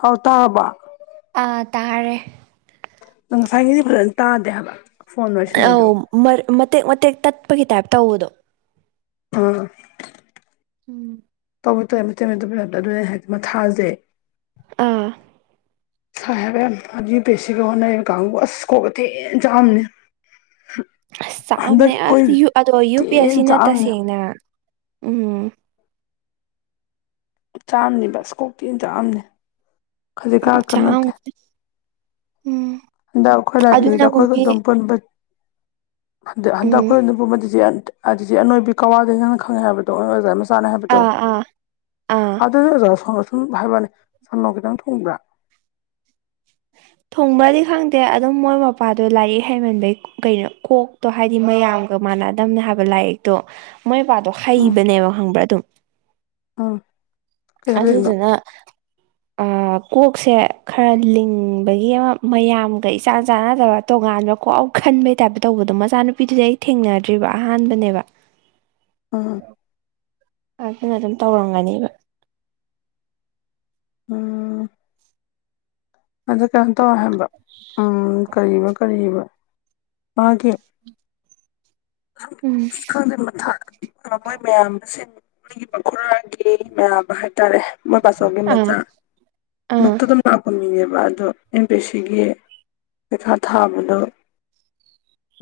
Hello ꯇꯔꯕꯣ ꯑꯥ ꯇꯥꯔꯦ ꯎꯝ ꯉꯁꯥꯏꯒꯩꯗꯤ ꯐꯖꯅ ꯇꯥꯗꯦ ꯍꯥꯏꯕ ꯐꯣꯟ ꯋꯥꯔꯤ ꯁꯥꯟꯅꯩꯗꯣ ꯑꯧ ꯃꯔꯛ ꯃꯇꯦꯛ ꯃꯇꯦꯛ ꯇꯠꯄꯒꯤ ꯇꯥꯏꯞ ꯇꯧꯕꯗꯣ ꯑꯝ ꯎꯝ [inaudible] [unintelligible] ꯑꯗꯨꯅꯦ ꯑꯩꯅ ꯍꯥꯏꯔꯤꯖꯦ ꯃꯊꯖꯦ ꯑꯥ ꯁꯥꯏ ꯍꯥꯏꯕꯌꯝ ꯌꯨ ꯄꯤ ꯑꯦꯁ ꯁꯤꯒ ꯍꯣꯠꯅꯔꯤꯕ ꯀꯥꯡꯕꯨ ꯑꯁ ꯀꯣꯛꯀ ꯊꯤ ꯆꯥꯛꯑꯅꯤ ꯑꯁ ꯆꯥꯝꯅꯦ ꯑꯁ ꯑꯗꯣ ꯌꯨ ꯄꯤ ꯑꯦꯁ ꯊꯤꯅ ꯁꯤꯅ ꯆꯥꯛꯑꯝꯅꯤ ꯇꯁꯦꯡꯅ ꯎꯝ ꯆꯥꯝꯅꯤ ꯕꯁ ꯀꯣꯛꯇꯅ ꯆꯥꯑꯝꯅꯤ ꯈꯖꯤꯛ ꯀꯛꯇ ꯆꯥꯛꯑꯝ ꯅꯠꯇꯦ ꯎꯝ ꯍꯟꯗꯛ ꯑꯩꯈꯣꯏ ꯂꯥꯏꯕ꯭ꯔꯦꯔꯤꯗ ꯑꯗꯨꯅꯕꯨ ꯑꯩꯈꯣꯏꯒ ꯃꯤ ꯑꯗꯨꯝ ꯄꯨꯟꯕ ꯍꯟꯗꯛ ꯍꯟꯗꯛ ꯎꯝ ꯑꯩꯈꯣꯏ ꯑꯗꯨꯗꯤꯗꯤ ꯑꯅꯣꯏꯕꯤ ꯀꯋꯥꯗ ꯅꯪꯅ ꯈꯪꯉꯦ ꯍꯥꯏꯕꯗꯣ ꯑꯣꯖꯥ ꯍꯥꯏꯕꯗꯣ ꯑꯥ ꯑꯥ ꯑꯥ ꯑꯗꯨꯗ ꯁꯨꯝ ꯍꯥꯏꯕꯅꯤ ꯁꯟꯅꯣ ꯈꯤꯇꯪ ꯊꯣꯡꯕ꯭ꯔꯥ ꯊꯣꯡꯕꯗꯤ ꯈꯪꯗꯦ ꯑꯗꯨꯝ ꯃꯣꯏ ꯃꯄꯥꯗꯣ ꯂꯥꯏꯔꯤꯛ ꯍꯩꯃꯟꯕꯩ ꯀꯩꯅꯣ ꯀꯣꯛꯇꯣ ꯍꯥꯏꯗꯤ ꯃꯌꯥꯝꯒ ꯃꯥꯟꯅꯗꯝꯅꯦ ꯍꯥꯏꯕ ꯂꯥꯏꯔꯤꯛꯇꯣ ꯃꯣꯏ ꯃꯕꯕꯥꯗꯣ ꯍꯩꯕꯅꯦꯕ ꯈꯪꯕ꯭ꯔꯥ ꯑꯗꯨꯝ ꯑꯥ ꯑꯗꯨ ꯑꯗꯨꯅ [unintelligible] ꯀꯣꯛꯁꯦ ꯈꯔ ꯂꯤꯡꯕꯒꯤ ꯑꯃ ꯃꯌꯥꯝꯒ ꯏꯆꯥꯟ ꯆꯥꯟꯅꯗꯕ ꯇꯣꯉꯥꯟꯕ ꯀꯣ ꯄꯥꯎ ꯈꯟꯕꯩ ꯇꯥꯏꯞꯇ ꯇꯧꯕꯗꯣ ꯃꯆꯥꯅꯨꯄꯤꯗꯨꯗꯤ ꯑꯩ ꯊꯦꯡꯅꯗ꯭ꯔꯤꯕ ꯑꯍꯥꯟꯕꯅꯦꯕ ꯑꯥ ꯑꯗꯨꯅ ꯑꯗꯨꯝ ꯇꯧꯔꯝꯒꯅꯦꯕ ꯑ ꯀꯩꯅꯣ ꯇꯧ ꯍꯕ ꯎꯝ ꯀꯔꯤꯕ ꯀꯔꯤꯕ ꯃꯥꯒꯤ ꯎꯝ ꯈꯪ ꯃꯊ ꯃꯣꯏ ꯃꯌꯥꯝ ꯑꯁꯤ ꯃꯣꯏꯒꯤ ꯃꯈꯔꯥꯒꯤ ꯃꯌꯥꯝꯕ ꯍꯥꯏꯇꯥꯔꯦ ꯃꯄꯁꯣꯒꯦ ꯑꯥ ꯃꯖꯥ ꯑꯥ ꯅꯨꯛꯇꯗꯝ ꯃꯥꯄꯣꯟ ꯃꯤ ꯑꯗꯨ ꯑꯦꯝ ꯄꯤ ꯁꯤꯒꯤ ꯄꯩꯈꯥ ꯊꯥꯕꯗꯣ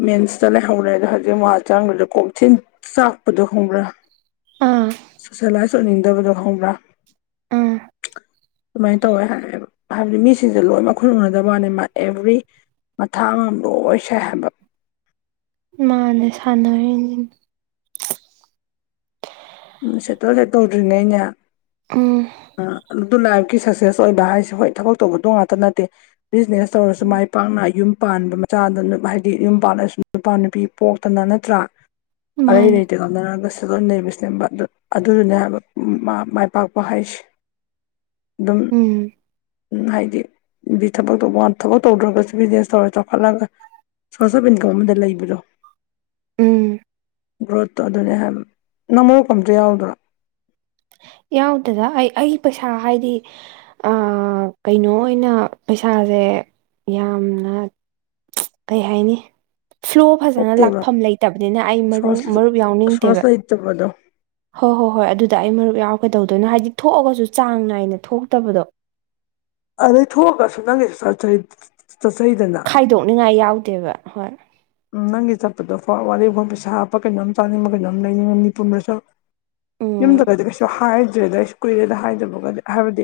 ꯃꯦꯟꯁꯇ ꯂꯩꯍꯧꯔꯦ ꯑꯗꯣ ꯍꯧꯖꯤꯛ ꯋꯥ ꯆꯥꯡꯕꯗ ꯀꯣꯛꯆꯤꯟ ꯆꯥꯛꯄꯗꯣ ꯍꯧꯕ꯭ꯔꯥ ꯑꯥ ꯁꯣꯁꯦꯂꯥꯏꯁ ꯑꯣꯏꯅꯤꯡꯗꯕꯗꯣ ꯈꯪꯕ꯭ꯔꯥ ꯑꯥ ꯑꯗꯨꯃꯥꯏꯅ ꯇꯧꯋꯦ ꯍꯥꯏꯌꯦꯕ ꯍꯥꯏꯕꯗꯤ ꯃꯤꯁ ꯁꯤꯁ ꯂꯣꯏ ꯃꯈꯨꯟ ꯎꯅꯗꯕ ꯋꯥꯅꯤ ꯃꯥ ꯑꯦꯚ꯭ꯔꯤ ꯃꯊꯥꯡ ꯑꯃ ꯂꯣꯏ ꯁꯥꯏ ꯍꯥꯏꯕ ꯃꯥꯅꯦ ꯁꯅ ꯎꯝ ꯁꯦꯠꯇꯣꯦ ꯇꯧꯗ꯭ꯅꯦꯩꯅ ꯎꯝ ꯑꯗꯨ ꯂ ꯀ ꯁꯛꯁꯦꯁ ꯑꯣꯏꯕ ꯍꯥꯏꯁꯦ ꯍꯣꯏ ꯊꯕꯛ ꯇꯧꯕꯗꯣ ꯉꯥꯛꯇ ꯅꯠꯇꯦ ꯕꯤꯖꯤꯅꯦꯁ ꯇꯧꯔꯁꯨ ꯃꯥꯏ ꯄꯥꯛꯅ ꯌꯨꯝ ꯄꯥꯟꯕ ꯃꯆꯥꯗ ꯍꯥꯏꯗꯤ ꯌꯨꯝ ꯄꯥꯜꯂꯁꯨ ꯅꯨꯄꯥ ꯅꯨꯄꯤ ꯄꯣꯛꯇꯅ ꯅꯠꯇ꯭ꯔꯥ ꯑꯩ ꯃꯥꯅꯦ ꯂꯩꯇꯦ ꯀꯅꯔꯒꯁꯤꯗꯣꯏ ꯂꯩꯕꯕꯁꯤꯅꯦꯕ ꯑꯗꯨꯗꯨꯅꯦ ꯍꯥꯏꯕ ꯃꯥꯏ ꯄꯥꯛꯄ ꯍꯥꯏꯁꯦ ꯎꯝ ꯎ ꯍꯥꯏꯗꯤ ꯗꯤ ꯊꯕꯛ ꯇꯧꯕ ꯊꯕꯛ ꯇꯧꯗ꯭ꯔꯒꯁꯨ ꯕꯤꯖꯤꯅꯦꯁ ꯇꯧꯔ ꯆꯥꯎꯈꯠꯂꯒ ꯁꯣꯔꯁ ꯑꯣꯐ ꯏꯟꯀꯝ ꯑꯃꯗ ꯂꯩꯕ꯭ꯔꯣ ꯎꯝ ꯒ꯭ꯔꯣꯠꯇꯣ ꯑꯗꯨꯅꯦ ꯍꯥꯏꯕ ꯅꯃꯣ ꯑꯝꯇ ꯌꯥꯎꯗ꯭ꯔꯥ ꯌꯥꯎꯗꯗ ꯑꯩ ꯑꯩ ꯄꯩꯁꯥ ꯍꯥꯏꯗꯤ ꯀꯩꯅꯣ ꯑꯣꯏꯅ ꯄꯩꯁꯥꯁꯦ ꯌꯥꯝꯅ ꯀꯩ ꯍꯥꯏꯅꯤ ꯐ꯭ꯂꯣ ꯐꯖꯅ ꯄꯣꯛꯇꯦꯕ ꯂꯥꯛꯐꯝ ꯂꯩꯇꯕꯅꯤꯅ ꯑꯩ ꯃꯔꯨ ꯁꯣꯔꯁ ꯃꯔꯨꯞ ꯌꯥꯎꯅꯤꯡꯗꯦꯕ ꯁꯣꯔꯁ ꯂꯩꯇꯕꯗꯣ ꯍꯣꯏ ꯍꯣꯏ ꯍꯣꯏ ꯑꯗꯨꯗ ꯑꯩ ꯃꯔꯨꯞ ꯌꯥꯎꯒꯗꯧꯗꯣꯏꯅꯣ ꯍꯥꯏꯗꯤ ꯊꯣꯛꯑꯒꯁꯨ ꯆꯥꯡ ꯅꯥꯏꯅ ꯊꯣꯛꯇꯕꯗꯣ ꯑꯔꯦ ꯏ ꯊꯒ ꯁꯅꯒꯦ ꯆꯠ ꯏ ꯈꯥꯏꯗꯣꯛꯅꯤꯉꯥꯏ ꯌꯥꯎꯗꯦꯕ ꯍꯣꯏ ꯎꯝ ꯅꯪꯒꯤ ꯆꯠꯄꯗꯣ ꯋꯥꯔꯤ ꯐꯥꯎ ꯄꯩ ꯁꯥꯥ ꯍꯥꯞꯄ ꯀꯩꯅꯣꯝ ꯆꯥꯅꯤꯡꯕ ꯀꯩꯅꯣꯝ ꯂꯩꯅꯤꯡꯕ ꯃꯤꯅꯤꯄꯨꯟꯗ ꯆꯠꯂ ꯎꯝ ꯌꯨꯝꯗꯒꯗꯤ ꯀꯩꯁꯨ ꯍꯥꯏꯗ꯭ꯔꯦꯗ ꯑꯩꯁꯨ ꯀꯨꯏꯔꯦꯗ ꯍꯥꯏꯗꯕꯒꯗꯤ ꯍꯥꯏꯕꯗꯤ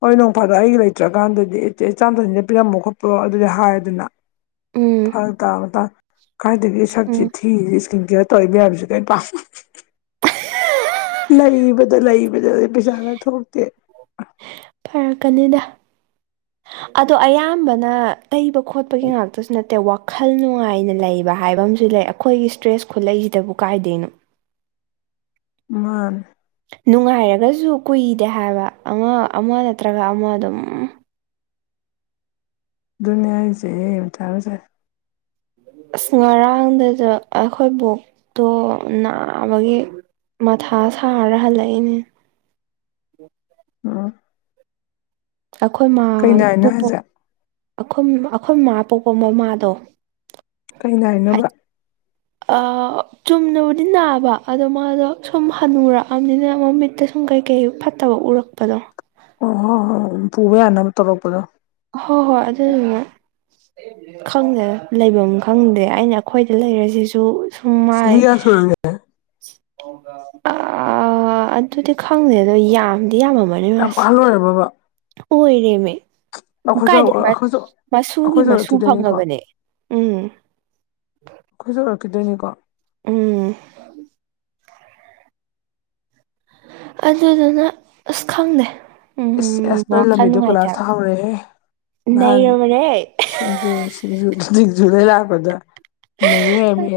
ꯍꯣꯏ ꯅꯣꯡꯐꯥꯗꯣ ꯑꯩꯒꯤ ꯂꯩꯇ꯭ꯔꯀꯥꯟꯗꯗꯤ ꯏꯆꯦ ꯆꯥꯟꯊꯁꯤꯅ ꯄꯤꯔꯃꯣ ꯈꯣꯠꯄꯣ ꯑꯗꯨꯗꯤ ꯍꯥꯏꯗꯅ ꯎꯝ ꯐꯜ ꯇꯕꯗ ꯀꯥꯏꯏꯗꯒꯤ ꯁꯛꯁꯤ ꯎꯝ ꯊꯤꯔꯤ ꯏꯁꯀꯤꯟ ꯀꯦꯌꯔ ꯇꯧꯏ ꯃꯌꯥꯝꯁꯤ ꯀꯔꯤ ꯄꯥꯝ ꯂꯩꯕꯗ ꯂꯩꯕꯗ ꯄꯩꯁꯥꯅ ꯊꯣꯛꯇ ꯀꯔꯛꯀꯅꯤꯗ ꯑꯗꯣ ꯑꯌꯥꯝꯕꯅ ꯇꯩꯕ ꯈꯣꯠꯄꯒꯤ ꯉꯥꯛꯇꯁꯨ ꯅꯠꯇꯦ ꯋꯥꯈꯜ ꯅꯨꯡꯉꯥꯏꯅ ꯂꯩꯕ꯫ ꯍꯥꯏꯕ ꯑꯃꯁꯨ ꯂꯩ ꯑꯩꯈꯣꯏꯒꯤ ꯏꯁꯇ꯭ꯔꯦꯁ ꯈꯨꯠꯂꯩꯁꯤꯗꯕꯨ ꯀꯥꯏꯗꯩꯅꯣ꯫ ꯃꯥ꯫ ꯅꯨꯡꯉꯥꯏꯔꯒꯁꯨ ꯀꯨꯏꯗꯦ ꯍꯥꯏꯕ ꯑꯃ ꯅꯠꯇ꯭ꯔꯒ ꯑꯃ ꯑꯗꯨꯝ꯫ ꯗꯨꯅꯤ ꯍꯥꯏꯁꯦ ꯃꯊꯕꯨ ꯁꯥꯏ꯫ ꯑꯁ ꯉꯔꯥꯡꯗꯁꯨ ꯑꯩꯈꯣꯏ ꯕꯣꯛꯇꯣ ꯅꯥꯕꯒꯤ꯫ ꯃꯊꯥ ꯁꯥꯔ ꯍꯜꯂꯛꯏꯅꯦ꯫ ꯎꯝ ꯑꯩꯈꯣꯏ ꯀꯩ ꯅꯥꯏꯅꯣ ꯃꯥꯈꯣꯏ ꯍꯥꯏꯁꯦ ꯑꯩꯈꯣꯏ ꯃꯥ꯫ ꯑ ꯄꯣꯛꯄ ꯃꯃꯥꯗꯣ꯫ ꯀꯩꯅ ꯍꯥꯏ ꯍꯥꯏꯅꯣꯕ꯫ ꯑꯥ ꯆꯨꯝꯅꯕꯨꯗꯤ ꯅꯥꯕ ꯑꯗꯣ ꯃꯥꯗꯣ ꯁꯨꯝ ꯍꯟꯅꯨꯔꯛꯑꯕꯅꯤꯅ ꯃꯃꯤꯠꯇ ꯁꯨꯝ ꯀꯩꯀꯩ ꯐꯠꯇꯕ꯫ ꯎꯔꯛꯄꯗꯣ꯫ ꯑꯣ ꯍ ꯍ ꯄꯨꯕ ꯌꯥꯅ ꯇꯧꯔꯛꯄꯗ꯫ ꯍꯣꯏ ꯍꯣꯏ ꯑꯗꯨꯗꯨꯅꯦ꯫ ꯈꯪꯗꯦ ꯂꯩꯐꯝ ꯈꯪꯗꯦ ꯑꯩꯅ ꯑꯩꯈꯣꯏꯗ ꯂꯩꯔꯁꯤꯁꯨ꯫ ꯁꯨꯃꯥꯏ꯫ ꯆꯍꯤ ꯀꯌꯥ ꯁꯨꯔꯒꯦ ꯑꯗꯨꯗꯤ ꯈꯪꯗꯦ ꯑꯗꯣ ꯌꯥꯝꯗꯤ ꯌꯥꯝꯃꯝꯃꯅꯤ ꯌꯥꯝ ꯃꯥꯁꯦ꯫ ꯑꯍꯜ ꯑꯣꯏꯔꯕꯕ ꯑꯣꯏꯔꯦꯃꯦ꯫ ꯑꯃꯨꯛ ꯑꯩꯈꯣꯏꯁꯨ ꯀꯥꯏꯗ ꯑꯩꯈꯣꯏꯁꯨ ꯃꯁꯨꯒꯤ ꯑꯩꯈꯣꯏꯁꯨ ꯃꯁꯨ ꯍꯧꯔꯛꯈꯤꯗꯣꯏꯅꯤꯀꯣ ꯐꯪꯉꯕꯅꯦ ꯎꯝ꯫ ꯑꯩꯈꯣꯏꯁꯨ ꯎꯔꯛꯈꯤꯗꯣꯏꯅꯤꯀꯣ꯫ ꯎꯝ꯫ ꯑꯗꯨꯗꯨꯅ ꯑꯁ ꯈꯪꯗꯦ ꯏꯁꯁ ꯎꯝ ꯑꯁ ꯅꯣꯏ ꯋꯥꯈꯜ ꯂꯝꯕꯤꯗꯣ ꯅꯨꯡꯉꯥꯏꯇꯦ ꯀꯣꯂꯥꯁ ꯊꯍꯧꯔꯦꯍꯦ ꯍꯥꯏꯕ ꯅꯍꯥꯟ꯫ ꯅꯩꯔꯕꯅꯦ ꯁꯤꯡꯖꯨ ꯁꯤꯖꯨ ꯂꯩꯦ ꯂꯥꯛꯀꯗ ꯅ ꯔꯦꯃꯦ꯫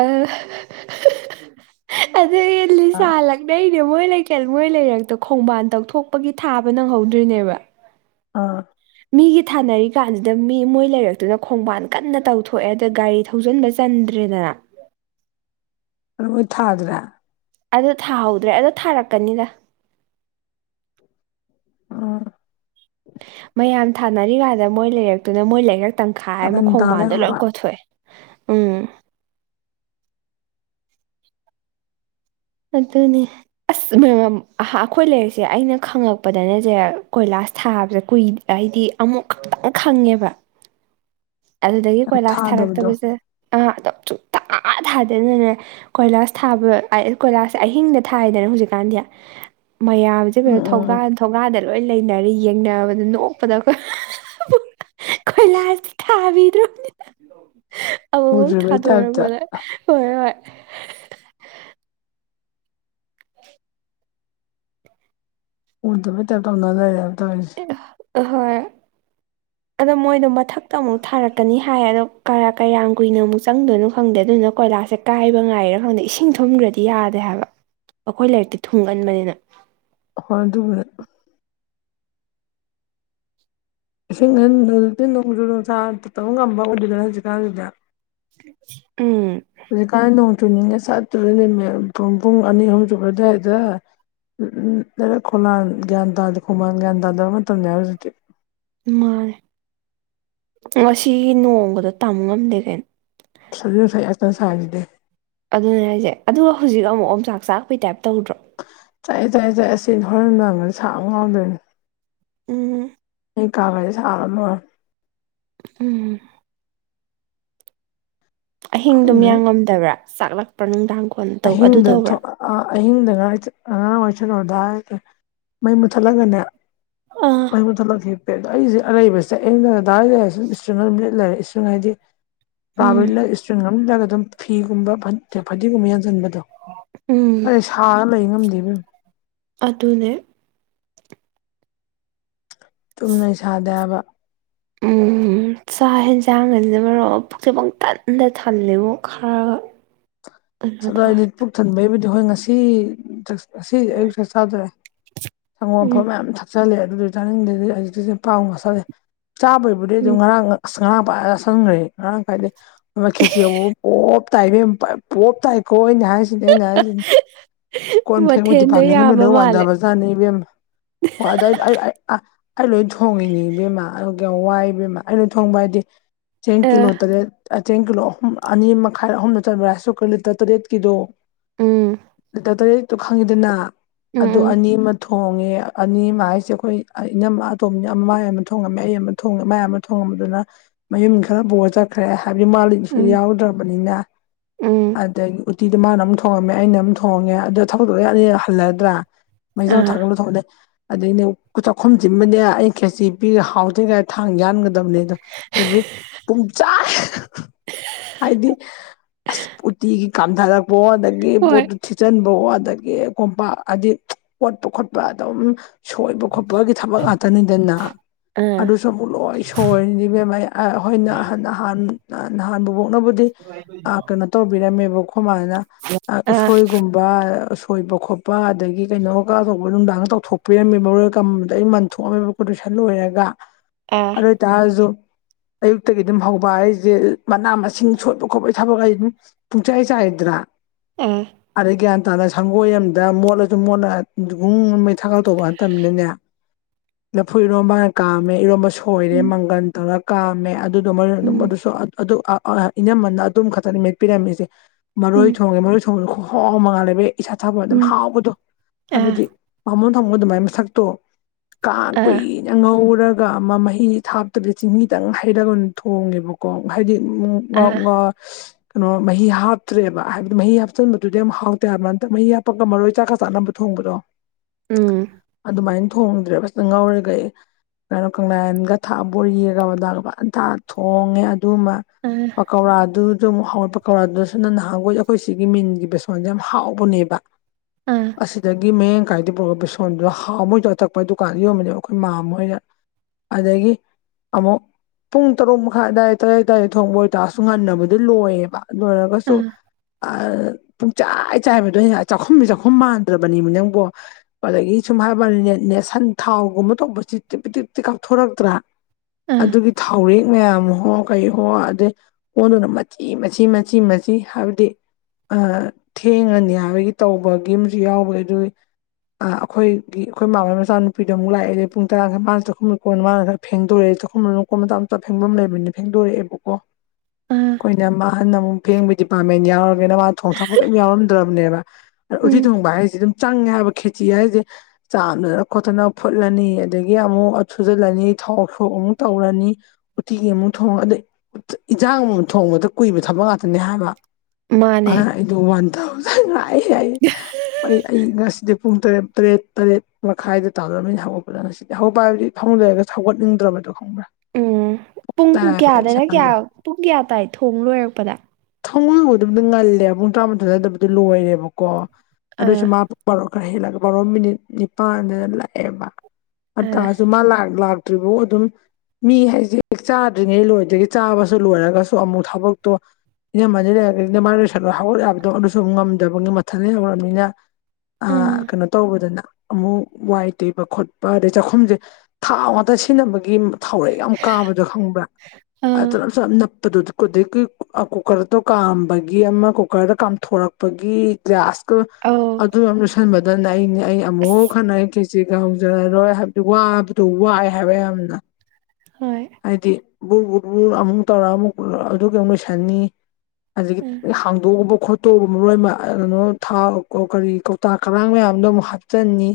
ꯑ ꯑꯗꯨꯜ ꯂꯤꯁꯥ ꯑꯥ ꯂꯛꯅ꯫ ꯃꯣꯏ ꯂꯩꯀꯦꯜ ꯃꯣꯏ ꯂꯩꯔꯛꯇ ꯈꯣꯡꯕꯥꯟ ꯇꯧꯊꯣꯛꯄꯒꯤ ꯊꯥꯕ ꯅꯪꯍꯧꯗ꯭ꯔꯤꯅꯦꯕ꯫ ꯑꯥ꯫ ꯃꯤꯒꯤ ꯊꯥꯅꯔꯤ ꯀꯥꯟꯁꯤꯗ ꯃꯤ ꯃꯣꯏ ꯂꯩꯔꯛꯇꯨꯅ ꯈꯣꯡꯕꯥꯟ ꯀꯟꯅ ꯇꯧꯊꯣꯛꯑꯦ ꯑꯗ ꯒꯥꯔꯤ ꯊꯧꯖꯤꯟꯕ ꯆꯟꯗ꯭ꯔꯦ꯫ ꯔꯦꯗꯅ꯫ ꯔꯣꯏ ꯊꯥꯗꯔ꯭ꯦ꯫ ꯑꯗꯨ ꯊꯥꯍꯧꯗ꯭ꯔꯦ ꯑꯗ ꯊꯥꯔꯛꯀꯅꯤꯗ꯫ ꯑꯥ꯫ ꯃꯌꯥꯝ ꯊꯥꯅꯔꯤ ꯀꯥꯟꯗ ꯃꯣꯏ ꯂꯩꯔꯛꯇꯨꯅ ꯃꯣꯏ ꯂꯩꯔꯛ ꯇꯪꯈꯥꯏ ꯍꯥꯏꯃ ꯀꯥꯔꯟ ꯇꯥ ꯈꯣꯡꯕꯥꯟꯗꯣ ꯂꯣꯏ ꯂꯩꯍꯧꯔꯕ ꯀꯣꯊꯣꯛꯑꯦ꯫ ꯎꯝ꯫ ꯑꯗꯨꯅꯦ ꯑꯁ ꯑꯩꯈꯣꯏ ꯂꯩꯔꯤꯁꯦ ꯑꯩꯅ ꯈꯪꯉꯛꯄꯗꯅꯦꯁꯦ ꯀꯣꯏꯂꯥꯁ꯫ ꯑꯁ ꯊꯥꯕꯁ ꯀꯨꯏ ꯍꯥꯏꯗꯤ ꯑꯃꯨꯛ ꯈꯛꯇꯪ ꯈꯪꯉꯦꯕ꯫ [inaudible] ꯑꯗꯨꯗꯒꯤ ꯀꯣꯏꯂꯥꯁ ꯊꯥꯗꯕꯗꯣ ꯊꯥꯔꯛꯇꯕꯁꯦ ꯑꯥ ꯑꯗꯣ ꯁꯨꯛꯊꯥ꯫ ꯑꯥ ꯊꯥꯗꯅꯅꯦ ꯀꯣꯏꯂꯥꯁ ꯊꯥꯕ ꯀꯣꯏꯂꯥꯁꯦ ꯑꯍꯤꯡꯗ ꯊꯥꯏꯗꯅ ꯍꯧꯖꯤꯛꯀꯥꯟꯗꯤ꯫ ꯃꯌꯥꯝꯁꯦ ꯎꯝ ꯀꯩꯅꯣ ꯎꯝ ꯎꯝ ꯊꯣꯡꯒꯥꯟ ꯊꯣꯡꯒꯥꯟꯗ ꯂꯣꯏ ꯂꯩꯅꯔꯦ ꯌꯦꯡꯅꯕꯗ ꯅꯣꯛꯄꯗ꯫ ꯀꯣꯏꯂꯥꯁ ꯊꯥꯕꯤꯗꯣꯅꯦ꯫ ꯑꯃꯨꯛ ꯎꯗ꯭ꯔꯤꯕꯩ ꯊꯥꯗ ꯇꯥꯏꯞꯇ ꯑꯣꯏꯔ ꯃꯦ ꯍ ꯍꯣꯏ꯫ ꯎꯔꯗ ꯄꯩꯇꯞ ꯇꯅꯖꯥꯏ꯫ [unintelligible] [inaudible] ꯑꯗꯣ ꯃꯣꯏꯗꯣ ꯃꯊꯛꯇ ꯑꯃꯨꯛ ꯊꯥꯔꯛꯀꯅꯤ ꯍꯥꯏ ꯑꯗꯣ ꯀꯌꯥꯝ ꯀꯨꯏꯅ ꯑꯃꯨꯛ ꯆꯪꯗꯣꯏꯅꯣ ꯈꯪꯗꯦ ꯑꯗꯨꯅ꯫ ꯀꯣꯏꯂꯥꯁꯦ ꯀꯥꯏꯕ ꯉꯥꯏꯔꯥ ꯈꯪꯗꯦ ꯏꯁꯤꯡ ꯊꯨꯝꯈ꯭ꯔꯗꯤ ꯌꯥꯗꯦ ꯍꯥꯏꯕ꯫ ꯑꯩꯈꯣꯏ ꯂꯥꯏꯔꯤꯛꯇꯤ ꯊꯨꯡꯒꯟꯕꯅꯤꯅ꯫ ꯍꯣꯏ ꯑꯗꯨ꯫ [unintelligible] ꯎ ꯍꯧꯖꯤꯛꯀꯥꯟ ꯅꯣꯡ ꯆꯨꯅꯤꯡꯉꯦ ꯆꯠꯇ ꯅꯨ ꯄꯨꯡ ꯑꯅꯤ ꯑꯍꯨꯝ ꯆꯨꯕ ꯑꯗꯨꯋꯥꯏꯗ ꯎ ꯎꯝ ꯈꯣꯡꯂꯥꯟ ꯒ꯭ꯌꯥꯟ ꯇꯥꯗꯦ ꯈꯣꯡꯃꯥꯟ ꯒ꯭ꯌꯥꯟ ꯇꯥꯗꯕ ꯃꯇꯝꯅꯦ ꯍꯧꯖꯤꯛꯇꯤ ꯃꯥꯅꯦ ꯉꯁꯤ ꯅꯣꯡꯃꯗ ꯇꯝꯕ ꯉꯝꯗꯦ ꯀꯩꯅꯣ ꯁ ꯁ ꯁꯥꯖꯗꯦ ꯑꯗꯨꯅꯦ ꯍꯥꯏꯁꯦ ꯑꯗꯨꯒ ꯍꯧꯖꯤꯛ ꯑꯃꯨꯛ ꯑꯣꯆꯥꯛ ꯆꯥꯛꯄꯩ ꯇꯥꯏꯞ ꯇꯧꯗ꯭ꯔꯣ ꯆꯥꯛꯑꯦ ꯆꯥꯛꯑꯦ ꯆꯥꯏ ꯑꯁꯤ ꯍꯣꯔꯦꯟꯗꯒ ꯁꯕ ꯉꯥꯎꯗꯣꯏꯅꯦ ꯎꯝ ꯑꯩ ꯀꯥꯒꯖ ꯑꯔꯝꯕ ꯑꯃꯅꯤ ꯎꯝ ꯑꯍꯤꯡꯗꯨꯝ ꯈꯪꯗꯦ ꯌꯥꯉꯝꯗꯕ꯭ꯔꯥ ꯆꯥꯛꯂꯛꯄ꯭ꯔꯥ ꯅꯨꯡꯗꯥꯡ ꯀꯣꯟ ꯇꯧ ꯑꯗꯨ ꯑꯍꯤꯡꯗ ꯇꯧꯕ꯭ꯔꯥ ꯑꯍꯤꯡꯗ ꯉ ꯑꯉꯥꯡ ꯗ ꯍꯥꯏꯦ ꯃꯩ ꯃꯨꯠꯊꯠꯂꯒꯅꯦ ꯑꯥ ꯃꯩ ꯃꯨꯠꯊꯠꯂꯛꯒꯦ ꯑꯗꯣ ꯑꯩꯁꯦ ꯑꯔꯩꯕꯁꯤꯁꯦ ꯑ ꯗꯥꯋꯥꯏ ꯂꯩꯔꯦ ꯁꯨꯝ ꯏꯁꯇ꯭ꯔꯤ ꯂꯤꯠ ꯂꯩꯔꯦ ꯏꯁꯇ꯭ꯔꯤꯡ ꯍꯥꯏꯗꯤ ꯎꯝ ꯥꯕꯂꯒ ꯏꯁꯇ꯭ꯔꯤꯡ ꯑꯃ ꯏꯜꯂꯒ ꯑꯗꯨꯝ ꯐꯤꯒꯨꯝꯕ ꯐ ꯐꯗꯤꯒꯨꯝꯕ ꯌꯥꯡꯁꯤꯟꯕꯗ ꯎꯝ ꯑ ꯁꯥꯔ ꯂꯩ ꯉꯝꯗꯦꯕ ꯑꯗꯨ ꯑꯗꯨꯅꯦ ꯆꯨꯝꯅ ꯁꯥꯗꯕ ꯑ ꯆꯥꯛ ꯌꯦꯟꯖꯥꯡ ꯉꯁ ꯃꯔꯣ ꯄꯨꯛꯁꯦ ꯄꯪ ꯇꯟꯗ ꯊꯜꯂꯦꯕꯨ ꯈꯔꯒ ꯀꯩꯅꯣ ꯇꯧꯔꯦ ꯁꯅꯤꯠ ꯄꯨꯛ ꯊꯟꯕꯩꯕꯨꯗꯤ ꯍꯣꯏ ꯉꯁꯤ ꯑꯁꯤꯁꯦ ꯑꯌꯨꯛ ꯆꯠ ꯆꯥꯗ꯭ꯔꯦ ꯎꯝ ꯁꯪꯒꯣꯝꯐꯝ ꯌꯥꯝ ꯊꯛꯆꯜꯂꯦ ꯑꯗꯨ ꯆꯥꯅꯤꯡꯗꯦꯗꯤ ꯑꯌꯛꯇꯁꯦ ꯄꯥꯎ ꯉꯁꯜꯂꯦ ꯆꯥꯕꯩꯕꯨꯗꯤ ꯑꯗꯨꯝ ꯎꯝ ꯉꯔꯥꯡ ꯉꯔꯥꯡ ꯄꯥꯏ ꯆꯁꯟꯈ꯭ꯔꯦ ꯉꯔꯥꯡ ꯀꯥꯏꯗꯦ ꯈꯦꯆꯕꯨ ꯄꯣꯞ ꯇꯥꯏꯕ ꯄꯣꯞ ꯇꯥꯏꯈꯣ ꯑꯩꯅ ꯍꯥꯏꯔꯤꯁꯤꯅꯦ ꯑꯩꯅ ꯍꯥꯏꯔꯤꯁꯤꯅꯤ ꯀꯣꯟ ꯐꯦꯡꯕ ꯃꯊꯦꯜꯗꯣ ꯗꯤꯄꯥꯔꯠꯃꯦꯟꯒ ꯌꯥꯝꯕ ꯂꯣꯏ ꯃꯥꯜꯂꯦ ꯋꯥꯟꯊꯕꯖꯥꯠꯅꯤ ꯏꯕꯦꯝ ꯑꯗ ꯑꯩ ꯂꯣꯏ ꯊꯣꯡꯉꯤꯉꯤ ꯏꯕꯦꯝꯃ ꯑꯗꯨꯒ ꯋꯥꯏꯕꯦꯝꯃ ꯑꯩ ꯂꯣꯏ ꯊꯣꯡꯕ ꯍꯥꯏꯗꯤ ꯆꯦꯡ ꯑ ꯀꯤꯂꯣꯔꯦ ꯆꯦꯡ ꯀꯂꯣ ꯑꯍꯨꯝ ꯑꯅꯤꯥꯏꯍꯨꯝ ꯆ ꯔꯥꯏꯁꯨꯣ ꯀ ꯂꯩ ꯇ ꯇꯔꯦꯠꯀꯤꯗꯣ ꯎꯝ ꯂꯤꯇꯔ ꯇꯔꯦꯠꯇꯣ ꯈꯪꯉꯤꯗꯅ ꯎꯝ ꯑꯗꯨ ꯎꯝ ꯑꯅꯤ ꯑꯃ ꯊꯣꯡ ꯊꯣꯡꯉꯦ ꯑꯅꯤꯃ ꯍꯥꯏꯁꯦ ꯑꯩꯈꯣꯏ ꯏꯅꯝ ꯑꯇꯣꯝꯝꯕꯅ ꯑꯃ ꯃ ꯑꯃ ꯊꯣꯡꯉꯝꯃꯦ ꯑꯩ ꯑꯃꯦ ꯃꯥꯏ ꯑꯃ ꯊꯣꯡꯉꯝꯕꯗꯨꯅ ꯃꯌꯨꯝ ꯈꯔ ꯄ ꯆꯠꯈ꯭ꯔꯦ ꯍꯥꯏꯕꯗꯤ ꯃꯥꯂꯦꯝꯁꯤ ꯎꯝ ꯌꯥꯎꯗ꯭ꯔꯕꯅꯤꯅ ꯎꯝ ꯑꯗꯒꯤ ꯎꯇꯤꯗꯣ ꯃꯥꯅ ꯑꯃꯝ ꯊꯣꯡꯉꯝꯃꯦ ꯑꯩꯅ ꯑꯃꯝ ꯊꯣꯡꯉꯦ ꯑꯗꯨꯗꯣ ꯊꯕꯗꯣꯛ ꯌꯥꯗꯤ ꯍꯜꯂꯗ꯭ꯔꯥ ꯃꯩꯖꯥꯎ ꯑꯥ ꯊꯥꯒꯠꯂꯊꯣꯛꯂꯦ ꯑꯗꯗꯒꯤꯅꯦ ꯑꯈꯨꯝ ꯁꯤꯤꯟꯕꯅꯦ ꯑꯩ ꯈꯦꯁꯤ ꯄꯤꯔꯒ ꯍꯥꯎꯗ꯭ꯔꯤꯒ ꯊꯥꯡ ꯌꯥꯟꯒꯗꯕꯅꯦ ꯑꯗꯣ ꯑꯦꯚ꯭ꯔꯤ ꯄ ꯍꯥꯏꯗꯤ ꯑꯁ ꯎꯇꯤꯒꯤ ꯀꯥꯝꯊꯔꯛꯄꯣ ꯑꯗꯒꯤ ꯍꯣꯏ ꯄꯣꯠꯇꯨ ꯊꯤꯠꯆꯟꯕ ꯑꯗꯒꯤ ꯀꯣꯝꯄꯥꯛ ꯍꯥꯏꯗꯤ ꯀꯣꯠꯄ ꯈꯣꯠꯄ ꯑꯗꯨꯝ ꯁꯣꯏꯕ ꯈꯣꯠꯄꯒꯤ ꯊꯕꯛ ꯉꯥꯛꯇꯅꯤꯗꯅ ꯑꯥ ꯑꯗꯨꯁꯨ ꯑꯃꯨꯛ ꯂꯣꯏ ꯁꯣꯏꯔꯤꯅꯤꯦꯝ ꯑꯩꯈꯣꯏꯅ ꯅꯍꯥꯟ ꯅꯍꯥꯟꯕꯨꯕꯣꯛꯅꯕꯨꯗꯤ ꯀꯩꯅꯣ ꯇꯧꯕꯤꯔꯝꯃꯦꯕꯀꯣ ꯈꯨꯃꯥꯏꯅ ꯑꯥ ꯎꯁꯣꯏꯒꯨꯝꯕ ꯀꯣꯏꯕ ꯈꯣꯠꯄ ꯑꯗꯒꯤ ꯀꯩꯅꯣ ꯀꯥꯊꯧꯕ ꯅꯨꯡꯗꯥꯡꯒ ꯇꯧꯊꯣꯛꯄꯤꯔꯝꯃꯦ ꯃꯔꯣꯏꯗꯩꯅ ꯃꯟꯊꯣꯛꯑꯝꯃꯦꯕ ꯂꯣꯏꯔꯒ ꯑꯥ ꯑꯗꯨ ꯑꯣꯏꯇꯥꯔꯁꯨ ꯑꯌꯨꯛꯇꯒꯤ ꯑꯗꯨꯝ ꯍꯧꯕ ꯑꯩꯁꯦ ꯃꯅꯥ ꯃꯁꯤꯡ ꯁꯣꯠꯄ ꯈꯣꯠꯄꯒꯤ ꯊꯕꯛ ꯑꯩ ꯑꯗꯨꯝ ꯄꯨꯡ ꯆꯩꯥꯏ ꯆ ꯍꯥꯏꯗ꯭ꯔꯥ ꯑꯥ ꯑꯔꯒ ꯞꯇꯥꯅ ꯁꯪꯒꯣꯏ ꯑꯃꯝꯗ ꯃꯣꯠꯂꯁꯨ ꯃꯣꯠꯂ ꯅꯨꯡ ꯃꯩ ꯊꯥꯒ ꯇꯧꯕ ꯅꯠꯇꯕꯅꯤꯅꯦ ꯂꯐꯨ ꯏꯔꯣꯝꯝꯕꯅ ꯀꯥꯝꯃꯦ ꯏꯔꯣꯝꯕ ꯁꯣꯏꯔꯦ ꯎꯝ ꯃꯪꯒꯟ ꯇꯧꯔꯒ ꯀꯥꯝꯃꯦ ꯑꯗꯨꯗꯣ ꯃꯔ ꯎꯝ ꯑꯗꯨꯝꯁꯨ ꯑꯗꯨ ꯏꯅꯝꯃꯅ ꯑꯗꯨꯝ ꯈꯛꯇꯅ ꯃꯦꯠꯄꯤꯔꯝꯃꯤꯁꯦ ꯎꯝ ꯃꯔꯣꯏ ꯊꯣꯡꯉꯦ ꯃꯔꯣꯏ ꯊꯣꯡꯕꯁꯨ ꯍꯥꯎ ꯃꯉꯥꯜꯂꯦꯕꯩ ꯏꯁꯥ ꯊꯥꯕ ꯑꯗꯨꯝ ꯎꯝ ꯍꯥꯎꯕꯗꯣ ꯑꯥ ꯍꯥꯏꯕꯗꯤ ꯃꯃꯣꯟ ꯊꯝꯃꯣꯟꯒ ꯑꯗꯨꯃꯥꯏ ꯃꯁꯛꯇꯣ ꯀ ꯑꯥ ꯀꯨꯏꯅ ꯉꯧꯔꯒ ꯒ ꯑꯃ ꯃꯍꯤ ꯊꯥꯞꯇꯕꯗ ꯆꯤꯡꯍꯤꯗꯪ ꯍꯩꯔꯒ ꯊꯣꯡꯉꯦꯕꯀꯣ ꯍꯥꯏꯗꯤ ꯎ ꯑꯥ ꯑ ꯀꯩꯅꯣ ꯃꯍꯤ ꯍꯥꯞꯇ꯭ꯔꯦꯕ ꯍꯥꯏꯕꯗꯤ ꯃꯍꯤ ꯍꯥꯞꯆꯟꯕꯗꯨꯗꯤ ꯌꯥꯝꯝ ꯍꯥꯎꯇꯦ ꯍꯥꯏꯕ ꯅꯝ ꯃꯍꯤ ꯍꯥꯞꯄꯒ ꯃꯔꯣꯏ ꯆꯥꯛꯀ ꯆꯥꯅꯕ ꯊꯣꯛ ꯕꯗꯣ ꯎꯝ ꯑꯗꯨꯃꯥꯏꯅ ꯊꯣꯡꯗ꯭ꯔꯦ ꯐꯖꯅ ꯉꯥꯎꯔꯒ ꯀꯩꯅꯣ ꯀꯪꯂꯥꯒ ꯊꯥꯛꯑꯒ ꯕꯣꯔꯤꯒ ꯃꯣꯏꯗꯒ ꯐꯖꯅ ꯊꯛꯑꯒ ꯊꯣꯡꯉꯦ ꯑꯗꯨꯃ ꯑꯥ ꯄꯧꯀꯧꯔꯥꯗꯨ ꯍꯥꯎꯔꯠꯄ ꯀꯧꯔ ꯑꯗꯨꯗꯁꯨꯅ ꯅꯍꯥꯟꯈꯣꯏ ꯑꯩꯈꯣꯏ ꯁꯤꯒꯤ ꯃꯤꯟꯒꯤ ꯕꯦꯁꯣꯟꯁꯦ ꯌꯥꯝ ꯍꯥꯎꯕꯅꯦꯕ ꯑꯥ ꯑꯁꯤꯗꯒꯤ ꯃꯦ ꯀꯥꯏꯗ ꯄꯨꯔꯒ ꯕꯦꯁꯣꯟꯗꯨꯗꯣ ꯍꯥꯎ ꯃꯣꯏꯗꯣ ꯇꯛꯄ ꯗꯨꯀꯥꯟꯗ ꯌꯣꯟꯕꯅꯦꯕ ꯑꯩꯈꯣꯏ ꯃꯥꯝꯃ ꯍꯣꯏꯗ ꯑꯗꯨꯗꯒꯤ ꯑꯃꯨꯛ ꯄꯨꯡ ꯇꯔꯨꯛ ꯃꯈꯥꯏ ꯑꯗꯥꯋꯥꯏꯗ ꯇꯔꯦ ꯇꯔꯦꯠ ꯊꯣꯡꯕ ꯑꯣꯏꯇꯥꯁꯨ ꯉꯟꯅꯕꯗꯤ ꯂꯣꯏ ꯕ ꯑꯗꯨ ꯑꯣꯏꯔꯒꯁꯨ ꯑꯥ ꯑꯥ ꯄꯨꯡꯆꯥꯏ ꯆꯥꯏꯕꯗꯣ ꯆꯥꯛꯈꯨꯝꯗꯣ ꯆꯥꯛꯈꯨꯝ ꯃꯥꯟꯗ꯭ꯔꯕꯅꯤꯕ ꯅꯪꯕꯣ ꯑꯗꯒꯤ ꯁꯨꯝ ꯍꯥꯏꯕꯅꯦꯅꯦ ꯁꯟ ꯊꯥꯎꯒꯨꯝꯕ ꯇꯧꯕꯁꯤ ꯇꯤꯞ ꯇꯤꯞꯇꯤ ꯀꯥꯞꯊꯣꯔꯛꯇ꯭ꯔꯥ ꯑꯥ ꯑꯗꯨꯒꯤ ꯊꯥꯎꯔꯦꯛ ꯃꯌꯥꯝ ꯍꯣ ꯀꯩꯍꯣ ꯑꯗꯨꯗꯩ ꯑꯩꯉꯣꯟꯗꯅ ꯃꯆꯦꯠ ꯏ ꯃꯆꯤ ꯃꯆꯤ ꯃꯆꯤ ꯍꯥꯏꯕꯗꯤ ꯑ ꯊꯦꯡꯉꯅꯤ ꯍꯥꯏꯕꯒꯤ ꯇꯧꯕꯒꯤ ꯑꯃꯁꯨ ꯌꯥꯎꯕ ꯑꯗꯨꯒꯤ ꯑ ꯑꯩꯈꯣꯏꯒꯤ ꯑꯩꯈꯣꯏ ꯃꯃꯥꯩ ꯃꯆꯥ ꯅꯨꯄꯤꯗ ꯑꯃꯨꯛ ꯂꯥꯛꯑꯦꯂꯦ ꯄꯨꯡ ꯇꯔꯥꯈꯔ ꯃꯥꯅ ꯆꯥꯛꯈꯨꯝ ꯀꯣꯟꯅ ꯃꯥꯅ ꯈꯔ ꯐꯦꯡꯗꯣꯔꯛꯑꯦ ꯆꯈꯨꯝꯗ ꯃꯀꯨꯞ ꯃꯇꯥ ꯂꯩꯕꯅꯤꯅ ꯐꯦꯡꯐꯝ ꯂꯩꯕꯅꯤꯅ ꯐꯦꯡꯗꯣꯔꯛꯑꯦꯕꯀꯣ ꯑꯥ ꯑꯩꯈꯣꯏꯅ ꯃꯥꯍꯟꯅ ꯑꯃꯨꯛ ꯐꯦꯡꯕ ꯗꯤꯄꯥꯔꯠꯃꯦꯟ ꯌꯥꯎꯔꯒꯦꯅ ꯃꯥ ꯊꯣꯡ ꯊꯥꯛꯄ ꯀꯩꯝ ꯌꯥꯎꯔꯝꯗ꯭ꯔꯕꯅꯦꯕ ꯎꯇꯤ ꯎꯝ ꯊꯣꯡꯕ ꯍꯥꯏꯁꯤ ꯑꯗꯨꯝ ꯆꯪꯉꯦ ꯍꯥꯏꯕ ꯈꯦꯇꯤ ꯍꯥꯏꯁꯦ ꯆꯥꯝꯗꯅ ꯈꯣꯠꯇꯅ ꯐꯨꯠꯂꯅꯤ ꯑꯗꯒꯤ ꯑꯃꯨꯛ ꯁꯨꯖꯤꯜꯂꯅꯤ ꯊꯥꯎꯁꯣꯛ ꯑꯃꯨꯛ ꯇꯧꯔꯅꯤ ꯎꯇꯤ ꯑꯃꯨꯛ ꯊꯣꯡꯉ ꯑꯗꯩ ꯏꯟꯖꯥꯡ ꯑꯃꯨꯛ ꯊꯣꯡꯕꯗ ꯀꯨꯏꯕ ꯊꯛ ꯉꯥꯛꯇꯅꯦ ꯍꯥꯏꯕ ꯃꯥꯅꯦ ꯑꯗꯨꯅ ꯑꯩꯗꯣ ꯋꯥꯟ ꯊꯥꯎꯖꯟ ꯂꯥꯛꯏ ꯌꯥ ꯑꯩ ꯑꯩ ꯉꯁꯤꯗꯤ ꯄꯨꯡ ꯇꯔꯦꯠ ꯇꯔꯦꯠ ꯇꯔꯦꯠ ꯃꯈꯥꯏꯗ ꯇꯥꯗꯅꯤꯅ ꯍꯧꯒꯠꯄꯗ ꯉꯁꯤꯗꯤ ꯑꯒꯧꯕꯄ ꯍꯥꯏꯕꯗꯤ ꯐꯃ ꯂꯩꯔꯒ ꯍꯧꯒꯠꯅꯤꯡꯗ꯭ꯔꯕꯗꯣ ꯈꯪꯕ꯭ꯔꯥ ꯎꯝ ꯄꯨꯡ ꯇꯥꯏꯕ ꯑꯩ ꯀꯌꯥꯗꯅ ꯀꯌꯥ ꯏꯁꯥꯗꯣ ꯄꯨꯡ ꯀꯌꯥ ꯇꯥꯏ ꯊꯣꯡ ꯂꯣꯏꯔꯛꯄꯗ ꯊꯃꯣꯏꯕꯨ ꯑꯗꯨꯝꯅ ꯉꯜꯂꯦꯕ ꯄꯨꯡ ꯇꯔꯥꯃꯥꯊꯣꯏ ꯑꯗꯨꯋꯥꯏꯗꯗꯤ ꯂꯣꯏꯔꯦꯕꯀꯣ ꯑꯥ ꯑꯗꯨꯑꯣꯏꯁꯨ ꯃꯥ ꯍꯦꯜꯂꯒ ꯕꯔꯣ ꯃꯤꯅꯤꯠ ꯅꯤꯄꯥꯟꯗꯅ ꯂꯥꯛꯑꯦꯕ ꯑꯗꯨ ꯑꯥ ꯇꯁꯨ ꯃꯥ ꯂꯛ ꯇ꯭ꯔꯤꯐꯥꯎ ꯑꯗꯨꯝ ꯃꯤ ꯍꯥꯏꯁꯦ ꯍ ꯆꯥꯗ꯭ꯔꯤꯉꯩ ꯂꯣꯏ ꯆꯥꯕꯁꯨ ꯂꯣꯏꯔꯒ ꯑꯃꯨꯛ ꯊꯕꯛꯇꯣ ꯏꯅꯝꯃ ꯂꯩ ꯃꯥ ꯂꯣꯏꯁꯜꯂꯣ ꯍꯧꯒꯠꯌꯥꯕꯗꯣ ꯑꯗꯨꯁꯨ ꯉꯝꯗꯕꯒꯤ ꯃꯊꯜ ꯌꯧꯔꯅꯤꯅ ꯑ ꯎꯝ ꯀꯩꯅꯣ ꯇꯧꯕꯗꯨꯅ ꯑꯃꯨꯛ ꯋꯥꯏ ꯇꯩꯕ ꯈꯣꯠꯄ ꯑꯗꯩ ꯆꯥꯛꯈꯨꯝꯁꯦ ꯊꯥꯎ ꯉꯥꯛꯇ ꯁꯤꯖꯤꯟꯅꯕꯒꯤ ꯊꯥꯎꯔꯛ ꯌꯥꯝ ꯀꯥꯕꯗꯣ ꯈꯪꯕ꯭ꯔꯥꯝ ꯑꯥ ꯑꯗꯨꯁꯨ ꯌꯥꯝ ꯅꯄ ꯑꯗꯨꯛꯀꯤ ꯀꯨꯀꯔꯗꯣ ꯀꯥꯝꯕꯒꯤ ꯑꯃ ꯀꯨꯀꯔꯗ ꯀꯥꯝꯊꯣꯔꯛꯄꯒꯤ ꯒ꯭꯭ꯂꯥꯁ ꯑꯧ ꯑꯗꯨ ꯑꯗꯨ ꯈꯟꯕꯗꯅ ꯑꯩꯅꯦ ꯑꯩ ꯑꯁ ꯑꯃꯨꯛ ꯈꯟꯅꯩ ꯀꯦꯆꯦꯒ ꯍꯧꯖꯔꯔꯣꯏ ꯍꯥꯏꯕꯗꯤ ꯋꯥꯕꯗꯣ ꯋꯥꯏ ꯍꯥꯏꯕ ꯎꯝ ꯍꯣꯏ ꯍꯥꯏꯗꯤ ꯕꯨ ꯕꯨ ꯑꯃꯨꯛ ꯇꯧꯔ ꯑꯃꯨꯛ ꯑꯗꯨ ꯑꯗꯨꯒ ꯂꯣꯏꯁꯟꯅꯤ ꯑꯗꯒꯤ ꯎꯝ ꯍꯥꯡꯗꯣꯛꯎꯕ ꯈꯣꯇꯣꯒꯨꯝꯕ ꯃꯔ ꯂꯣꯏꯕ ꯀꯩꯅꯣꯎ ꯀꯔꯤ ꯀꯧꯇꯥꯛ ꯀꯔꯥꯡ ꯃꯌꯥꯝꯗꯣ ꯑꯃꯨꯛ ꯍꯥꯞꯆꯟꯅꯤ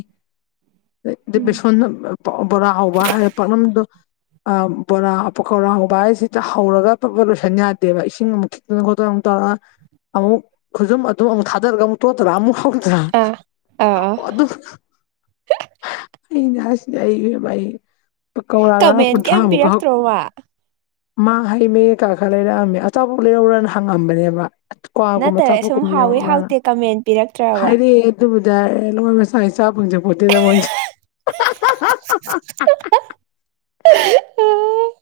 ꯎꯝ ꯗꯤꯁꯣꯟ ꯕꯣꯔꯥ ꯍꯥꯎꯕ ꯍꯥꯏ ꯄꯅꯝꯗ ꯕꯣꯔꯥ ꯈꯧꯔꯥꯡ ꯍꯧꯕ ꯍꯥꯏꯁꯤꯗ ꯍꯧꯔꯒ ꯐꯕꯠ ꯂꯣꯏꯁꯟ ꯌꯥꯗꯦꯕ ꯏꯁꯤꯡ ꯑꯃꯨꯛ ꯈꯤꯛꯇꯅ ꯈꯣꯠꯇꯅ ꯇꯧꯗꯅ ꯑꯃꯨꯛ ꯈꯨꯖꯝ ꯑꯗꯨꯝ ꯑꯃꯨꯛ ꯊꯥꯗꯔꯒ ꯑꯃꯨꯛ ꯇꯣꯠꯇꯔꯥ ꯑꯃꯨꯛ ꯍꯧ ꯑꯥ ꯑꯥ ꯑꯥ ꯑꯣ ꯑꯗꯨ ꯑ ꯌꯥ ꯑꯩ ꯏꯕꯦꯝꯃ ꯑꯩ ꯄꯧꯀꯧꯔꯥꯒ ꯀꯃꯦꯟ ꯀꯩꯝ ꯀꯨꯟꯊ꯭ꯔꯥꯃꯨꯛ ꯍꯛ ꯄꯤꯔꯛꯇ꯭ꯔꯣ ꯃꯥ ꯃꯥ ꯍꯩꯃꯦ ꯀ ꯈꯔ ꯂꯩꯔꯛꯑꯝꯃꯦ ꯑꯆꯥꯄꯣ ꯂꯩꯍꯧꯔꯅ ꯍꯪꯉꯝꯕꯅꯦꯕ ꯀ꯭ꯋꯥꯒꯨꯝꯕ ꯅꯠꯇ꯭ꯔꯒ ꯁꯨꯝ ꯑꯆꯥꯐꯣꯠꯀꯨꯝꯕ ꯍꯥꯎꯋꯤ ꯌꯥꯎꯔꯨꯔꯅ ꯍꯥꯎꯇꯦ ꯀꯃꯦꯟ ꯄꯤꯔꯛꯇ꯭ꯔꯕ ꯍꯥꯏꯗꯤ ꯑꯗꯨꯕꯨꯗ ꯑꯦ ꯂꯣꯏ ꯃꯁꯥꯒꯤ ꯆꯥ ꯄꯪꯁꯄꯣꯠꯇꯦꯗ ꯃꯣꯏꯁꯦ [unintelligible]